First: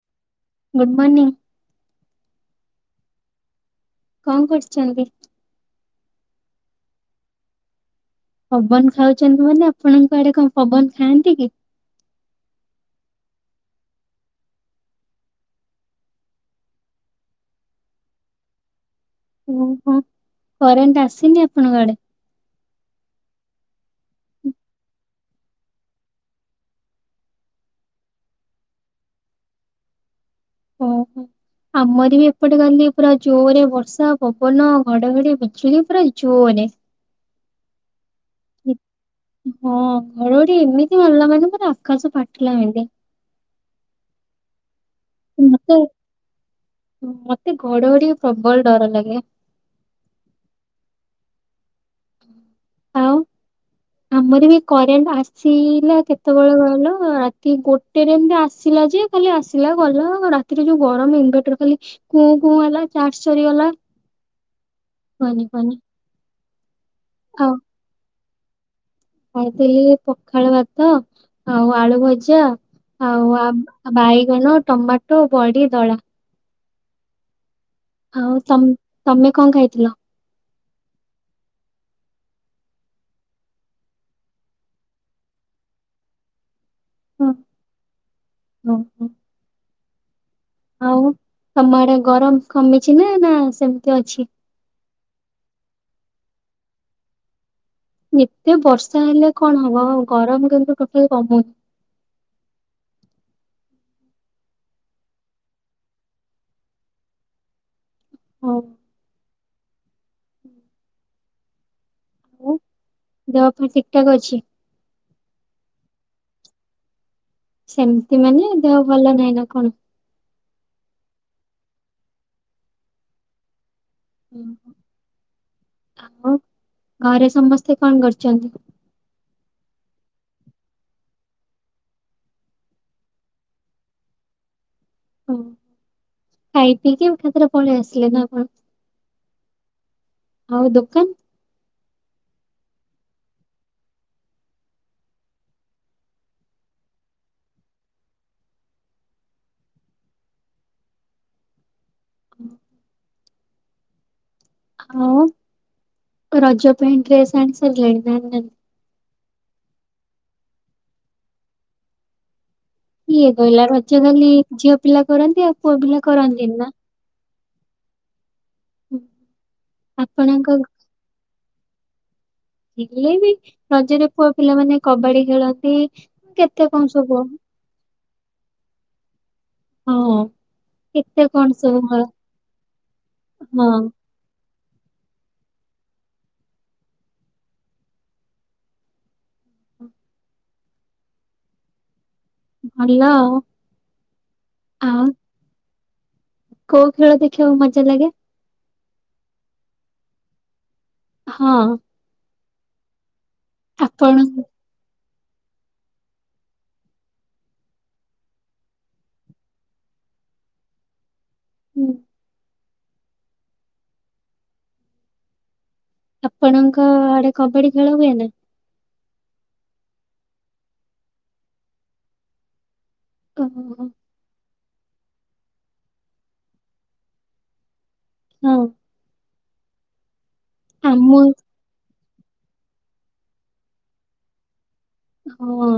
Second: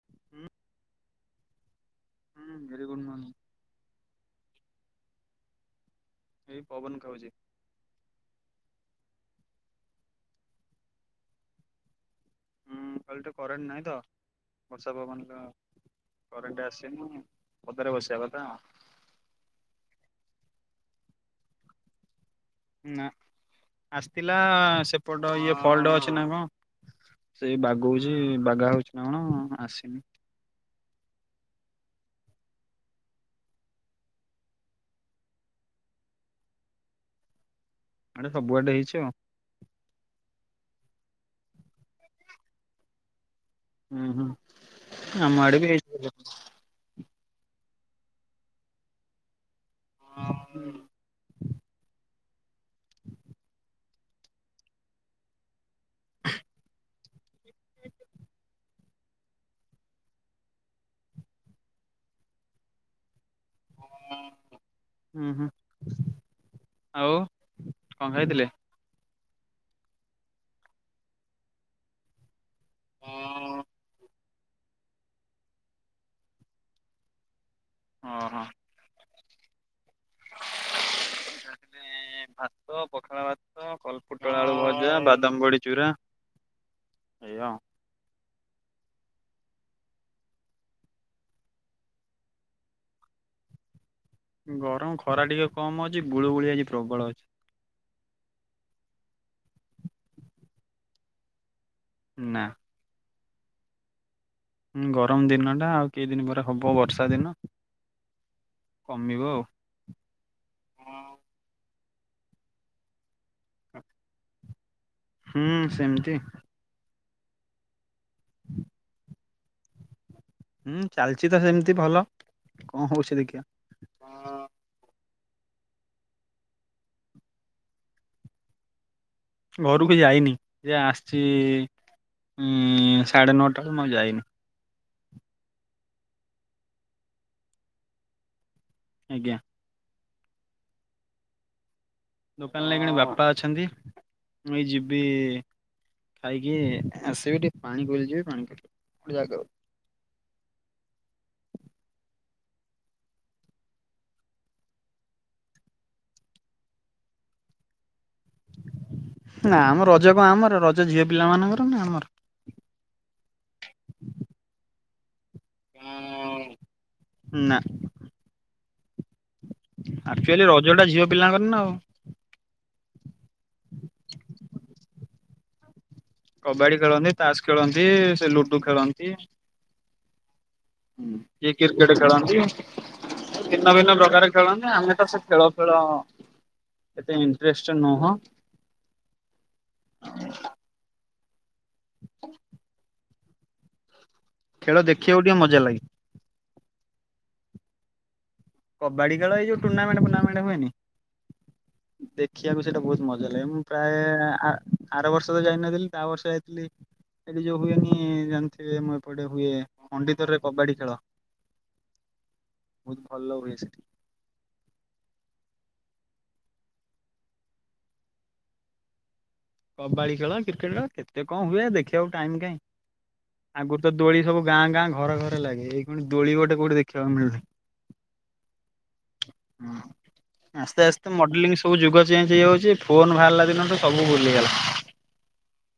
[inaudible] Good morning. ହୁଁ very good morning. କଣ କରୁଚନ୍ତି? ଏଇ ପବନ୍ ଖାଉଚି। ପବନ୍ ଖାଉଚନ୍ତି ମାନେ ଆପଣଙ୍କ ଆଡେ କଣ ପବନ୍ ଖାଆନ୍ତି କି? ହୁଁ କାଲିଠୁ କରେଣ୍ଟ ନାହିଁ ତ ବର୍ଷା ପବନ୍ ରେ କରେଣ୍ଟ ଆସିନି ପଦାରେ ବସିବା କଥା। ଓହୋ, କରେଣ୍ଟ ଆସିନି ଆପଣଙ୍କ ଆଡେ? ନା ଆସିଥିଲା ସେପଟ ଇଏ ଫଲ୍ଟ ଅଛି ନା କଣ ସେଇ ବାଗୋଉଚି ବାଗା ହଉଚି ନା କଣ ଆସିନି। [unintelligible] ଆମର ବି ଏପଟେ କାଲି ପୁରା ଜୋରେ ବର୍ଷା ପବନ ଘଡଘଡି ବିଜୁଳି ପୁରା ଜୋରେ। ଆଡେ ସବୁଆଡେ ହେଇଚି ଆଉ। ହଁ ଘଡଘଡି ଏମିତି ମାରିଲା ମାନେ ପୁରା ଆକାଶ ଫାଟିଲା [unintelligible] ହୁଁ-ହୁଁ ଆମ ଆଡେ ବି ମତେ [unintelligible] ମତେ ଘଡଘଡିକି ପ୍ରବଳ ଡର ଲାଗେ। [inaudible] ଆଉ ଆମର ବି କରେଣ୍ଟ ଆସିଲା କେତବଳେ କହିଲ? ରାତି ଗୋଟେରେ ଏମ୍ତି ଆସିଲା ଯେ ଖାଲି ଆସିଲା ଗଲା, ରାତିରେ ଯୋଉ ଗରମ୍ ଇନ୍ଭେଟର ଖାଲି କୁଁ-କୁଁ ହେଲା ଚାର୍ଜ ସରିଗଲା, ହୁଁ କୁହନି-କୁହନି। ଆଉ ଓ। କଣ ଖାଇଥିଲେ? ଖାଇଥିଲି ଏଇ ପଖାଳ ଭାତ ଆଉ ଆଳୁ ଭଜା। ଆଉ ଓହୋ ବାଇଗଣ ଟମାଟୋ ବଡି ଦଳା। ଆଉ ତମ୍ ତମେ କଣ ଖାଇଥିଲ? ଏ ଭାତ, ପଖାଳ ଭାତ, କଲପୋଟଳ ଆଳୁ ଭଜା, ବାଦାମବଡି ଚୁରା। ହଁ ଏଇଆ ଆଉ। ଓ ହୋ। ଆଉ ତମ ଆଡେ ଗରମ କମିଚି ନା ନା ସେମିତି ଅଛି। ଗରମ ଖରା ଟିକେ କମ ଅଛି ଗୁଳୁ ଗୁଳି ଆଜି ପ୍ରବଳ ଅଛି। ଏତେ ବର୍ଷା ହେଲେ କଣ ହବ ଗରମ କିନ୍ତୁ ଟୋଟାଲି କମୁନି। ନା। ହୁଁ ଗରମ ଦିନଟା ଆଉ କେଇ ଦିନ ପରେ ହବ ବର୍ଷା ଦିନ। ହଁଉ। କମିବ ଆଉ। ହୁଁ ଦେହ ପେହ୍ ଠିକ୍ ଠାକ୍ ଅଛି? ହୁଁ ସେମିତି। ସେମତି ମାନେ ଦେହ ଭଲ ନାହିଁ ନା କଣ? ହୁଁ ଚାଲିଚି ତ ସେମିତି ଭଲ କଣ ହଉଛି ଦେଖିବା। ଓହୋ ଆଉ ଘରେ ସମସ୍ତେ କଣ କରିଛନ୍ତି? ଘରକୁ ଯାଇନି ଯେ ଆସିଛି ଉଁ ସାଢ଼େ ନଅଟାରୁ ମୁଁ ଆଉ ଯାଇନି। ଓ ଖାଇ ପିଇକି ଏକାଥରେ ପଳେଇ ଆସିଲେ ନା କଣ? ଆଜ୍ଞା। ଆଉ ଦୋକାନ୍? ଦୋକାନ ରେ ଏଇଖଣି ବାପା ଅଛନ୍ତି, ମୁଁ ଏଇ ଯିବି- ଖାଇକି ଆସିବି ଟିକେ ପାଣି ବୁଲିଯିବି ପାଣି ଗୋଟେ ଜାଗାକୁ। ହୁ। ଆଉ ରଜ ପାଇଁ ଡ୍ରେସ୍ ଆଣିସାରିଲେଣି ନା ଆଣିନାଇଁ। ନା ମ ରଜ କଁ ଆମର ରଜ ଝିଅ ପିଲା ମାନଙ୍କର ନା ଆମର। କିଏ କହିଲା ରଜ ଖାଲି ଝିଅ ପିଲା କରନ୍ତି ଆଉ ପୁଅ ପିଲା କରନ୍ତିନି ନା। ନା ଆକଚୁଆଲି ଆପଣଙ୍କ ରଜ ଟା ଝିଅ ପିଲାଙ୍କର ନା ଆଉ। ହେଲେ ବି। ରଜରେ ପୁଅ ପିଲାମାନେ କବାଡି ଖେଳନ୍ତି, କେତେ କବାଡି କଣ ଖେଳନ୍ତି ସବୁ ତାସ ଖେଳନ୍ତି ସେ ଲୁ ଡୁ ଖେଳନ୍ତି। ହଁ। କେତେ କଣ କିଏ ସବୁ କ୍ରିକେଟ ଖେଳ ଖେଳନ୍ତି, ଭିନ୍ନ ହଁ ଭିନ୍ନ ପ୍ରକାର ଖେଳନ୍ତି ଆମେ ତ ସେ ଖେଳ ଫେଳ ଏତେ ଇଣ୍ଟରେଷ୍ଟ ନୁହଁ। ହ ହ୍ୟାଲୋ। ଖେଳ ଦେଖିବାକୁ ଟିକେ ମଜା ଲାଗେ। କୋଉ ଖେଳ ଦେଖିବାକୁ ମଜା ଲାଗେ? କବାଡି ଖେଳ, ଏ ଯୋଉ ଟୁର୍ଣ୍ଣାମେଣ୍ଟ ଫୁର୍ଣ୍ଣାମେଣ୍ଟ ହୁଏନି। ହଁ। ଦେଖିବାକୁ ସେଇଟା ବହୁତ ମଜା ଲାଗେ ମୁଁ ପ୍ରାୟେ ଆପଣ ଆ ଆର ବର୍ଷ ତ ଯାଇନଥିଲି ତା ବର୍ଷ ଯାଇଥିଲି। ଏଠି ଯୋଉ ହୁଏନି ଜାଣିଥିବେ ମୁଁ ଏପଟେ ହୁଏ ଖଣ୍ଡିତ ରେ କବାଡି ଖେଳ। ହୁଁ। ବହୁତ ଭଲ ହୁଏ ସେଠି। ଆପଣଙ୍କ ଆଡେ କବାଡି ଖେଳ ହୁଏନା? କବାଡ଼ି ଖେଳ, କ୍ରିକେଟ ଖେଳ କେତେ କଣ ହୁଏ ଦେଖିବାକୁ ଟାଇମ୍ କାଇଁ ଆଗରୁ ଓହୋ ତ ଦୋଳି ସବୁ ଗାଁ ଗାଁ ଘରେ ଘରେ ଲାଗେ ଏଇଖଣି ଦୋଳି ଗୋଟେ କୋଉଠି ଦେଖିବାକୁ ମିଳୁନି। ହଉ। ଆସ୍ତେ ଆମ ଆସ୍ତେ ମଡେଲିଂ ସବୁ ଯୁଗ ଚେଞ୍ଜ ହେଇଯାଉଛି ଫୋନ୍ ବାହାରିଲା ଦିନ ଠୁ ସବୁ ଭୁଲିଗଲା। ହଁଅ।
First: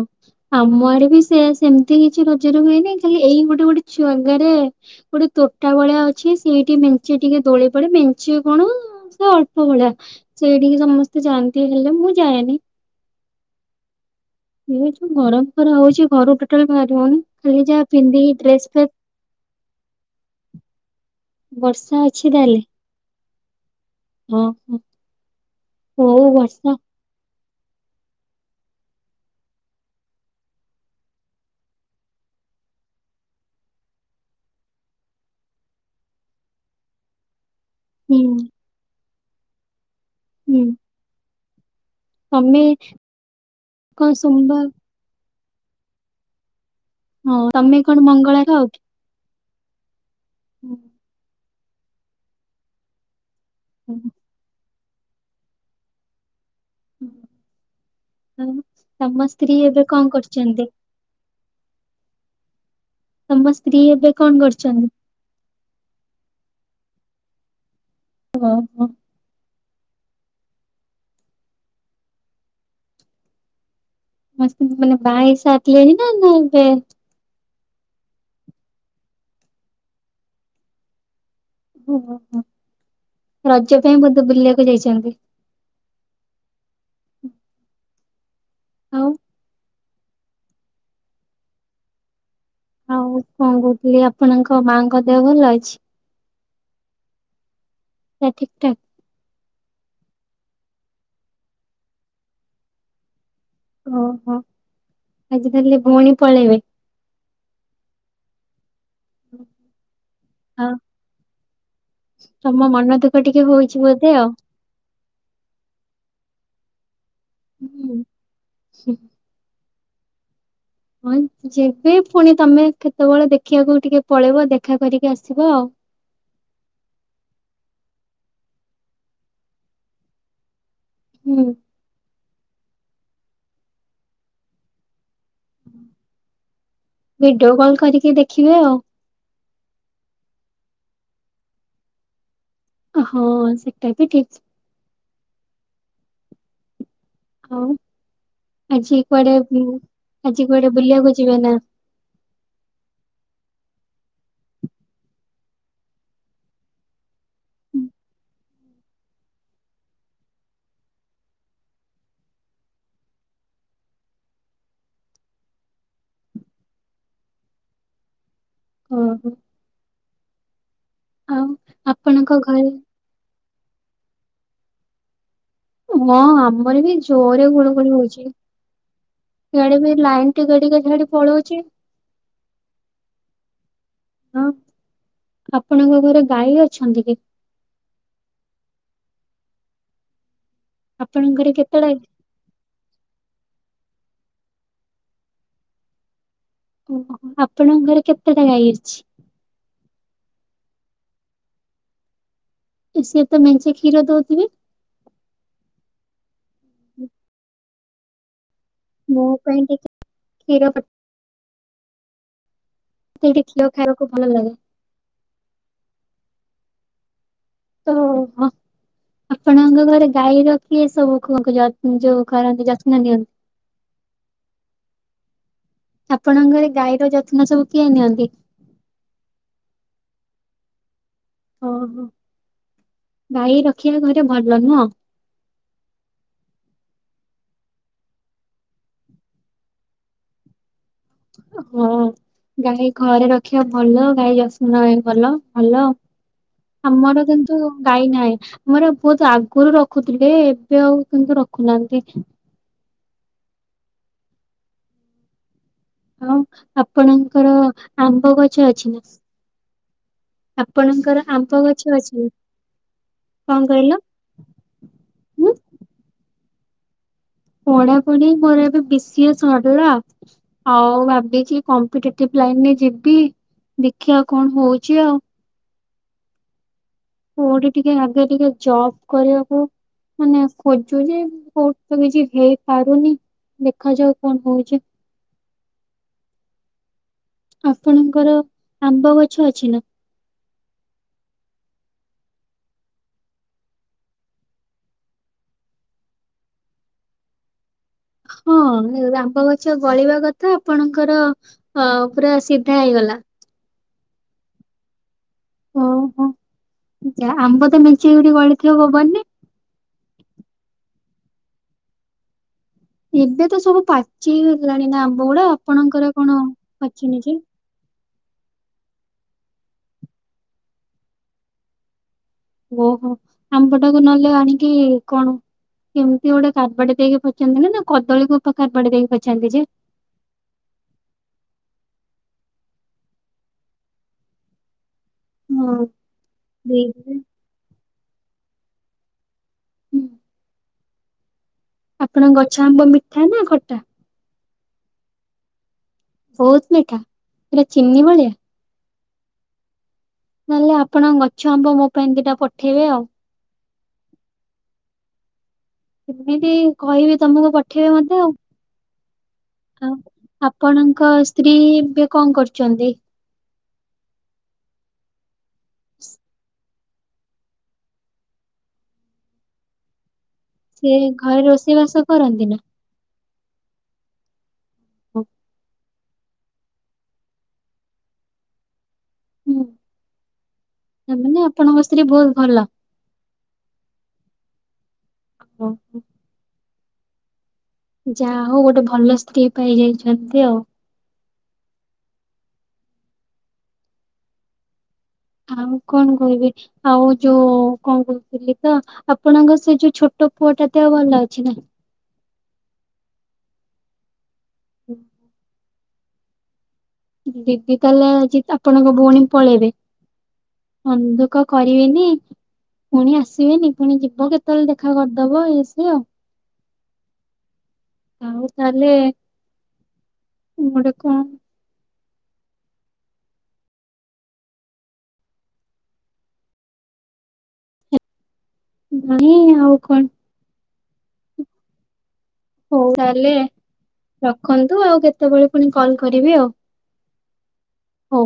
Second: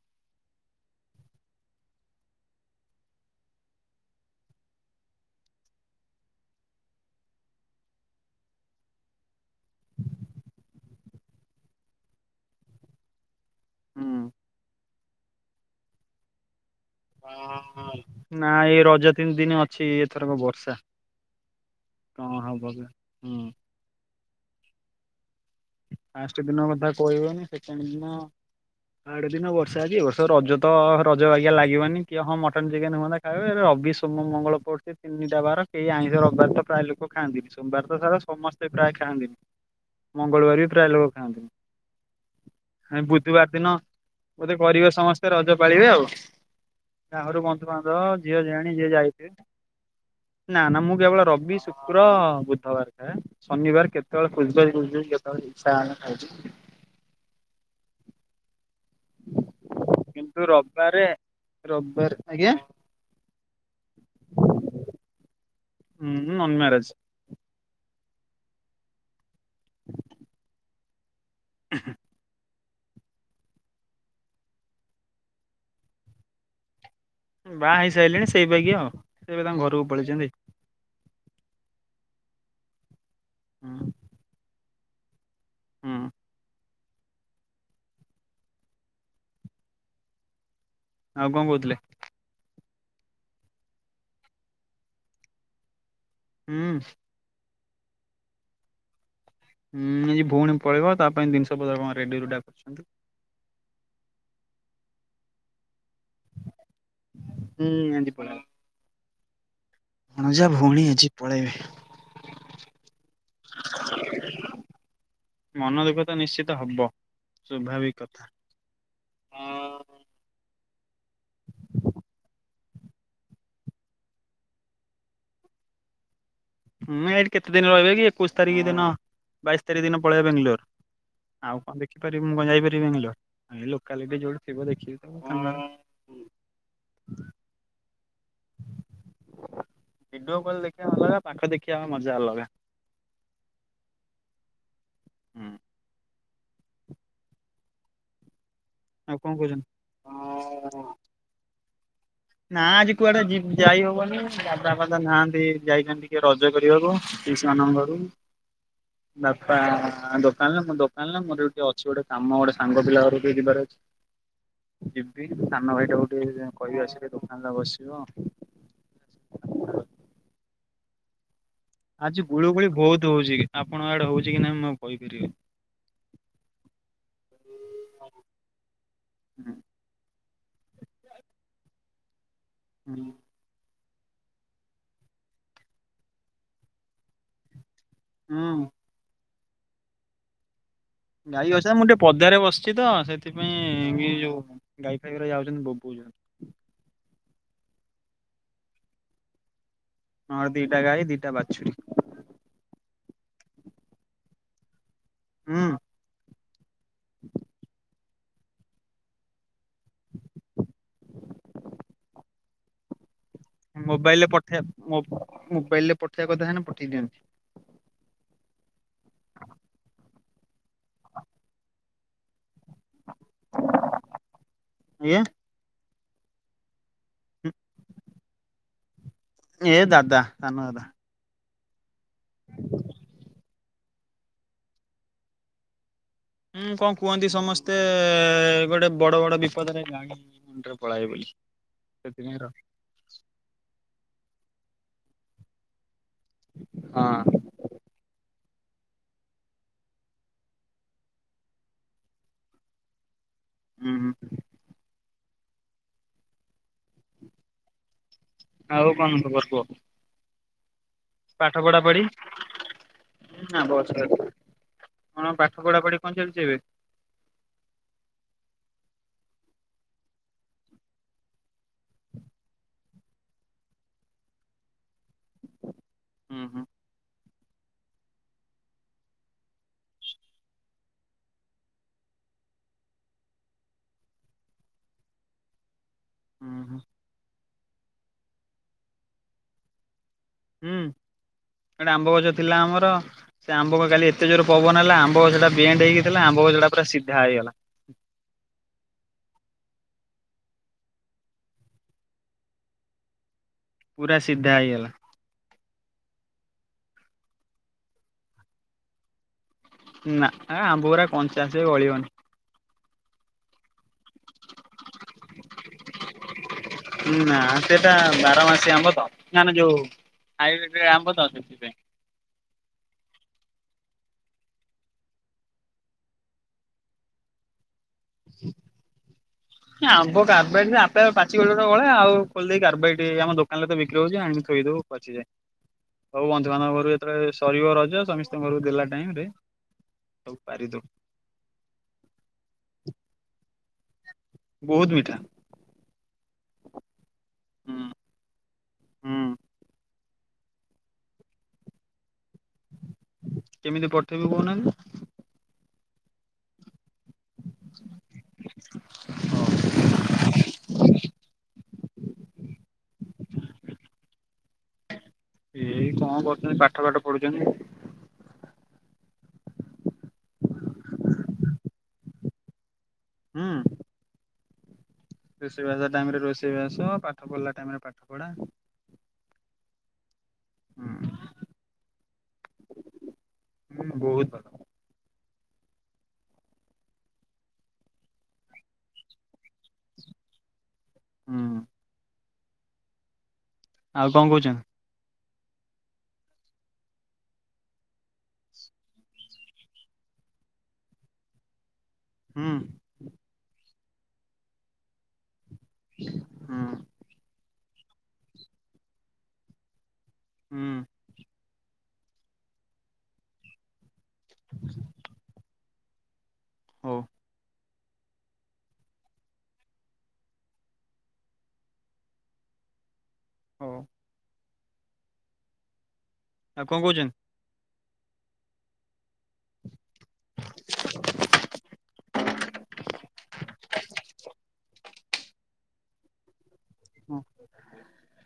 ଆମ ଆଡେ ବି ସେଆ ସେମିତି କିଛି ରଜରେ ହୁଏନି ଖାଲି ଏଇ ଗୋଟେ ଗୋଟେ ଛୁଆଗାରେ ଗୋଟେ ତୋଟା ଭଳିଆ ଅଛି ସେଇଠି ମେଞ୍ଚେ ଟିକେ ଦୋଳି ପଡେ ମେଞ୍ଚେ କଣ ସେ ଅଳ ପ ଭଳିଆ ସେଇଠିକି ସମସ୍ତେ ଯାଆନ୍ତି ହେଲେ ମୁଁ ଯାଏନି। ହୁଁ। ଏ ଯୋଉ ଗରମ ଖରା ହଉଛି ଘରୁ ଟୋଟାଲ ବାହାରି ହଉନି ଖାଲି ଯାହା ପିନ୍ଧିକି ନା ଡ୍ରେସ ଏଇ ଫେସ ରଜ ତିନି ଦିନ ଅଛି ଏଥରକ ବର୍ଷା ବର୍ଷା କଣ ହବ ଏ ହୁଁ। ତୋ। ଫାଷ୍ଟ ଦିନ କଥା କହିହବନି ସେକଣ୍ଡ ଦିନ ଥାଡ ଦିନ ବର୍ଷା ଅଛି ଏ ବର୍ଷ ରଜ ତ ରଜ ବାଗିଆ ଲାଗିବନି ଯେ ହଁ ମଟନ, ଚିକେନ ହୁଅନ୍ତା ଖାଇବେ ରବି, ସୋମ, ମଙ୍ଗଳ ପଡୁଛି ତିନିଟା ବାର କେହି ଆଇଁଷ ରବିବାର ତ ପ୍ରାୟ ଲୋକ ଖାଆନ୍ତିନି, ସୋମବାର ତ ସାରା ହୁଁ ସମସ୍ତେ ପ୍ରାୟ ଖାଆନ୍ତିନି, ହୁଁ ମଙ୍ଗଳବାର ବି ପ୍ରାୟ ଲୋକ ଖାଆନ୍ତିନି। ତମେ ଏ ବୁଧବାର ଦିନ କଣ ବୋଧେ ସୋମବାର କରିବେ ସମସ୍ତେ ରଜ ପାଳିବେ ଆଉ ହଁ ଯାଘାରକୁ ତମେ କଣ ବନ୍ଧୁବାନ୍ଧବ ଝିଅ ମଙ୍ଗଳବାର ଖାଅ ଜୁଆଣି କି? ଯିଏ ଯାଇଥିବେ ନା ନା ମୁଁ କେବଳ ରବି, ଶୁକ୍ର, ବୁଧବାର ଖାଏ ଶନିବାର କେତେବେଳେ [unintelligible] କେତେବେଳେ ଇଚ୍ଛା ହେଲା ଖାଉଛି [unintelligible] ସ୍ତ୍ରୀ ଏବେ କଣ କିନ୍ତୁ କରୁଛନ୍ତି? ରବିବାର ରବିବାର ଆଜ୍ଞା। ତମ ସ୍ତ୍ରୀ ଏବେ କଣ କରିଛନ୍ତି? ହୁଁ ହୁଁ ନନ୍ ମ୍ୟାରେଜ୍। ଓହୋ [inaudible] [inaudible] ସମସ୍ତ ମାନେ ବାହା ସାରିଲେଣି ନା ଏବେ ବାହା ହେଇ ସାରିଲେଣି ସେଇବାଗିଆ ଆଉ ସେ ଏବେ ତାଙ୍କ ଘରକୁ ପଳେଇଛନ୍ତି। ଓ ହୋ ହୋ ହୁଁ ରଜ ପାଇଁ ବୋଧେ ବୁଲିବାକୁ ଯାଇଛନ୍ତି। ହଁ। ଆଉ। ଆଉ କଣ କହୁଥିଲେ? ଆଉ କଣ କହୁଥିଲି ଆପଣଙ୍କ ମା ଙ୍କ ଦେହ ଭଲ ଅଛି? ହୁଁ ପୁରା ଠିକ୍ ଠାକ୍ ହୁଁ ଆଜି ଭଉଣୀ ପଳେଇବ ତାପାଇଁ ଜିନିଷ ପତର କଣ ରେଡ଼ି ରୁଡ଼ା କରୁଛନ୍ତି। ଓହୋ ଆଜି ତାହଲେ ଭଉଣୀ ପଳେଇବେ? ହୁଁ ଆଜି ପଳେଇବ। ମୁଁ ଜା ଆଉ ଭଉଣୀ ହେଉଛି ପଳେଇବେ। ତମ ମନ ଦୁଃଖ ଟିକେ ହଉଛି ବୋଧେ ଆଉ? ମନ ଦୁଃଖ ତ ନିଶ୍ଚିତ ହବ, ସ୍ୱଭାବିକ ହୁଁ କଥା, ହଁ। ହଁ ଯେବେ ପୁଣି ତମେ କେତେବେଳେ ଦେଖିବାକୁ ବି ଟିକେ ପଳେଇବ, ଦେଖା କରିକି ଆସିବ ଆଉ। ହୁଁ ଏଇଠି କେତେ ଦିନ ରହିବେ କି ଏକୋଇଶ ତାରିଖ ଦିନ ବାଇଶ ତାରିଖ ଦିନ ପଳେଇବେ। [unintelligible] ହୁଁ ଆଉ କଣ ଦେଖିପାରିବି ମୁଁ କଣ ଯାଇପାରିବି ବାଙ୍ଗଲୋର ଲୋକାଲିଟି ଯୋଉଠି ଥିବ ଦେଖିବି ତ ଭିଡିଓ କଲ କରିକି ଦେଖିବେ ଆଉ। ଭିଡିଓ କଲ ଦେଖିବା ଅଲଗା, ପାଖ ଦେଖିବା ମଜା ଅଲଗା। ଓ ହୋ ସେଟା ବି ଠିକ୍। ହୁଁ ଆଉ ଆଜି ଆଉ କଣ କୁଆଡେ କହୁଛନ୍ତି? ଆଜି କୁଆଡେ ବୁଲିବାକୁ ଯିବ ନା? ନା ଆଜି କୁଆଡେ ଯିବ ଯାଇ ହବନି ଦାଦା ଫାଦା ନାହାନ୍ତି ଯାଇଛନ୍ତି ଟିକେ ରଜ କରିବାକୁ। ପିଶନଙ୍କରୁ [inaudible] ବାପା ଦୋକାନରେ ମୁଁ ଦୋକାନରେ ମୋର ଟିକେ ଅଛି ଗୋଟେ କାମ ଗୋଟେ ସାଙ୍ଗ ପିଲା ଘର ଟିକେ ଯିବାର। [inaudible] ଯିବି, ସାନ ଭାଇଟାକୁ ଟିକେ କହିଆସିବି ଦୋକାନ ରେ ବସିବ। ଓହୋ। ଆଉ। ଆଜି ଆପଣଙ୍କ ଘରେ ଗୁଳୁଗୁଳି ବହୁତ ହଉଛି କି, ଆପଣ ଆଡେ ହଉଛି କି ନାଇଁ ମୁଁ ଆଉ କହିପାରିବି। ହଁ ଆମର ବି ଜୋରରେ ଘଳ ଘୋଳି ହଉଛି, ଏଆଡେ ବି ଲାଇନ୍ [unintelligible] ପଳଉଛି ହୁଁ। ହଁ ଆପଣଙ୍କ ଘରେ ଗାଈ ଅଛନ୍ତି କି। ହୁଁ। ଆପଣଙ୍କ ଘରେ ଗାଈ ଅଛନ୍ତି ମୁଁ କେତେଟା ଟିକେ ପଦାରେ ବସ ଅଛି ତ ସେଥିପାଇଁ କି ଯୋଉ ଗାଈ ଫାଇ ଗୁରା ଯାଉଛନ୍ତି ବୋବୁଛନ୍ତି। ଓହୋ ଆପଣଙ୍କ ଘରେ କେତେଟା ଗାଈ ଅଛି? ହଁ ଦିଟା ଗାଈ ଦିଇାଟା ବାଛୁରୀ। ସିଏ ତ ମେଞ୍ଚେ କ୍ଷୀର ଦଉଥିବେ? ହୁଁ। [unintelligible] ମୋ ପାଇଁ ଟିକେ କ୍ଷୀର [unintelligible] [unintelligible] ଭଲ ମୋବାଇଲରେ ଲାଗେ ପଠେଇବା ମୋବ ମୋବାଇଲ ରେ ପଠେଇବା କଥା ହେନ ପଠେଇ ଦିଅନ୍ତି। ତ ଆପଣଙ୍କ ଘରେ ଗାଈ ର କିଏ ସବୁ [unintelligible] ଯୋଉ କରନ୍ତି ଜତ୍ନ ଆଜ୍ଞା ନିଅନ୍ତି। ଆପଣଙ୍କ ଘରେ ଗାଈର ଯତ୍ନ ସବୁ କିଏ ନିଅନ୍ତି? ଏଇ ଦାଦା ସାନ ଦାଦା। ଓହୋ ଗାଈ ରଖିବା ଘରେ ଭଲ ନୁହଁ। ହୁଁ କଣ କୁହନ୍ତି ସମସ୍ତେ ଗୋଟେ ବଡ ବଡ ବିପଦରେ ଜାଣେ ଗାଈ ମୁଣ୍ଡରେ ପଳାଏ ବୋଲି। ହଁ ସେଥିପାଇଁ ଗାଈ ଘରେ ରଖିବା ଭଲ ଗାଈ ଯତ୍ନ ନବା ଭଲ ଭଲ। ଆମର ହଁ ଗାଈ ନାହିଁ ମୋର ବହୁତ ଆଗରୁ ରଖୁଥିଲେ ଏବେ ଆଉ କିନ୍ତୁ ରଖୁନାହାନ୍ତି। ହୁଁ ହୁଁ। ହଁ ଆପଣଙ୍କର ଆମ୍ବ ଗଛ ଅଛି ଆଉ ନା କଣ ଖବର କୁହ ଆପଣ ଆପଣଙ୍କର ପାଠ ଆମ୍ବ ପଢା ଗଛ ପଢି ଅଛି ନା କଣ କହିଲ? ବସ କଣ ହୁଁ ପାଠ ପଢା ପଢି କଣ ଚାଲିଛି ଏବେ? ପଢା ପଢ଼ି ମୋର ଏବେ ବି ସି ଏ ସରିଲା ଆଉ ଭାବିଛି। କମ୍ପିଟେଟିଭ ଲାଇନରେ ଯିବି ଦେଖିବା କଣ ହଉଛି ଆଉ। ହୁଁ ହୁଁ। କୋଉଠି ଟିକେ ଆଗେ ଟିକେ ଜବ କରିବାକୁ। ମାନେ ଖୋଜୁଛି ଯେ କୋଉଠି ତ କିଛି ହେଇପାରୁନି ଦେଖାଯାଉ କଣ ହଉଛି? ହୁଁ ହୁଁ। ଆପଣଙ୍କର ଆମ୍ବ ଗଛ ଅଛି ନା? ହୁଁ ଗୋଟେ ଆମ୍ବ ଗଛ ଥିଲା ଆମର। ସେ ଆମ୍ବ କାଲି ଏତେ ଜୋର ପବନ ହେଲା ଆମ୍ବ ଗଛ ଟା ବେଣ୍ଡ ହେଇକିଥିଲା ଆମ୍ବ ଗଛ ଟା ପୁରା ସିଧା ହେଇଗଲା। ହଁ ଆମ୍ବ ଗଛ ଗଳିବା କଥା ଆପଣଙ୍କର ହଁ ପୁରା ସିଧା ହେଇଗଲା। ପୁରା ସିଧା ହେଇଗଲା। ଓହୋ ଆମ୍ବ ତ ମିଞ୍ଚେଇ ଗୁଡେ ଗଳିଥିବ ପବନରେ। ନା ଆ ଆମ୍ବ ଗୁରା କଞ୍ଚା ସେ ଗଳିବନି। ଏବେ ତ ସବୁ ପାଚି ଗଲାଣି ନା ଆମ୍ବ ଗୁଡା ଆପଣଙ୍କର କଣ ପାଚିନି ନା ଯେ? ସେଟା ବାରମାସି ଆମ୍ବ ତ ମାନେ ଯୋଉ ହାଇବ୍ରିଡ ଆମ୍ବ ତ ସେଥିପାଇଁ। ଓହୋ ଆମ୍ବଟାକୁ ନହେଲେ ଆଣିକି କଣ କେମିତି ଗୋଟେ କାରବାଡି ଦେଇକି ହେମିନ୍ତି ନା କଦଳୀକୁ କାର୍ବେଟ ଦେଇକି ପଚାନ୍ତି ଯେ। ଆମ୍ୱ କାରବାଇଟ୍ ରେ ଆପେ ପାଚି ଗଲେ ଆଉ ଖୋଲିଦେଇ କାରବାଇଟ ଆମ ଦୋକାନରେ ତ ବିକ୍ରି ହଉଛି ଆଣିକିଥୋଇଦବ ପାଚିଯାଏ। ହଁ ହଉ ବନ୍ଧୁବାନ୍ଧବ ଘରୁ ଦେଇଦେବେ। ଯେତେବେଳେ ସରିବ ରଜ ସମସ୍ତଙ୍କ ଘରକୁ ଦେଲା ଟାଇମରେ ହୁଁ ସବୁ ପାରିଦଉ। ଆପଣଙ୍କ ଗଛ ଆମ୍ବ ମିଠା ନା ଖଟା? ବହୁତ ମିଠା। ବହୁତ ମିଠା ପୁରା ହୁଁ ଚିନି ଭଳିଆ। ହୁଁ। ନହେଲେ ଆପଣଙ୍କ ଗଛ ଆମ୍ବ ମୋ ପାଇଁ ଦିଟା ପଠେଇବେ ଆଉ। କେମିତି ପଠେଇବି କହୁନାହାନ୍ତି? କେମିତି କହିବି ତମକୁ ପଠେଇବେ ମତେ ଆଉ। ଆଉ ଆପଣଙ୍କ ସ୍ତ୍ରୀ ଏବେ କଣ କରୁଛନ୍ତି? ଏଇ କଣ କରୁଛନ୍ତି ପାଠ ପାଠ ପଢୁଛନ୍ତି। ସିଏ ଘରେ ରୋଷେଇ ବାସ କରନ୍ତିନି? ହୁଁ। ରୋଷେଇବାଷ ଟାଇମ ରେ ରୋଷେଇବାସ ପାଠ ପଢିଲା ଟାଇମ ରେ ପାଠ ପଢା। ହୁଁ ତାମାନେ ଆପଣଙ୍କ ସ୍ତ୍ରୀ ବହୁତ ଭଲ। ହୁଁ ବହୁତ ଭଲ। [inaudible] ଯା ହଉ ଗୋଟେ ଭଲ ସ୍ତ୍ରୀ ପାଇ ଯାଇଛନ୍ତି ଆଉ। ହଁ। ଆଉ କଣ କହୁଛନ୍ତି? ଆଉ କଣ କହିବି ଆଉ ଯୋଉ କଣ କହୁଥିଲି ତ? ଆପଣଙ୍କ ସେ ଯୋଉ ଛୋଟ ପୁଅଟା ଦେହ ଭଲ ଅଛି ନା? ହୁଁ। ହଁ। ଦିଦି କଲା ଆଜି ଆପଣଙ୍କ ଭଉଣୀ ପଳେଇବେ। ହୁଁ। ମନ ଦୁଃଖ କରିବେନି ପୁଣି ଆସିବେନି ପୁଣି ଯିବ କେତେବେଳେ ଦେଖା କରିଦବ ଇଏ ସେ। [unintelligible] ହଉ। ଆଉ ତାହେଲେ ଗୋଟେ କଣ? ହଉ। ଆଉ କଣ କରୁଚନ୍ତି? ନାଇଁ ଆଉ କଣ। ହଉ ତାହାଲେ। ରଖନ୍ତୁ ଆଉ କେତେ କେତେବେଳେ ପୁଣି କଲ୍ କରିବି ଆଉ। ହଁ। ହଉ।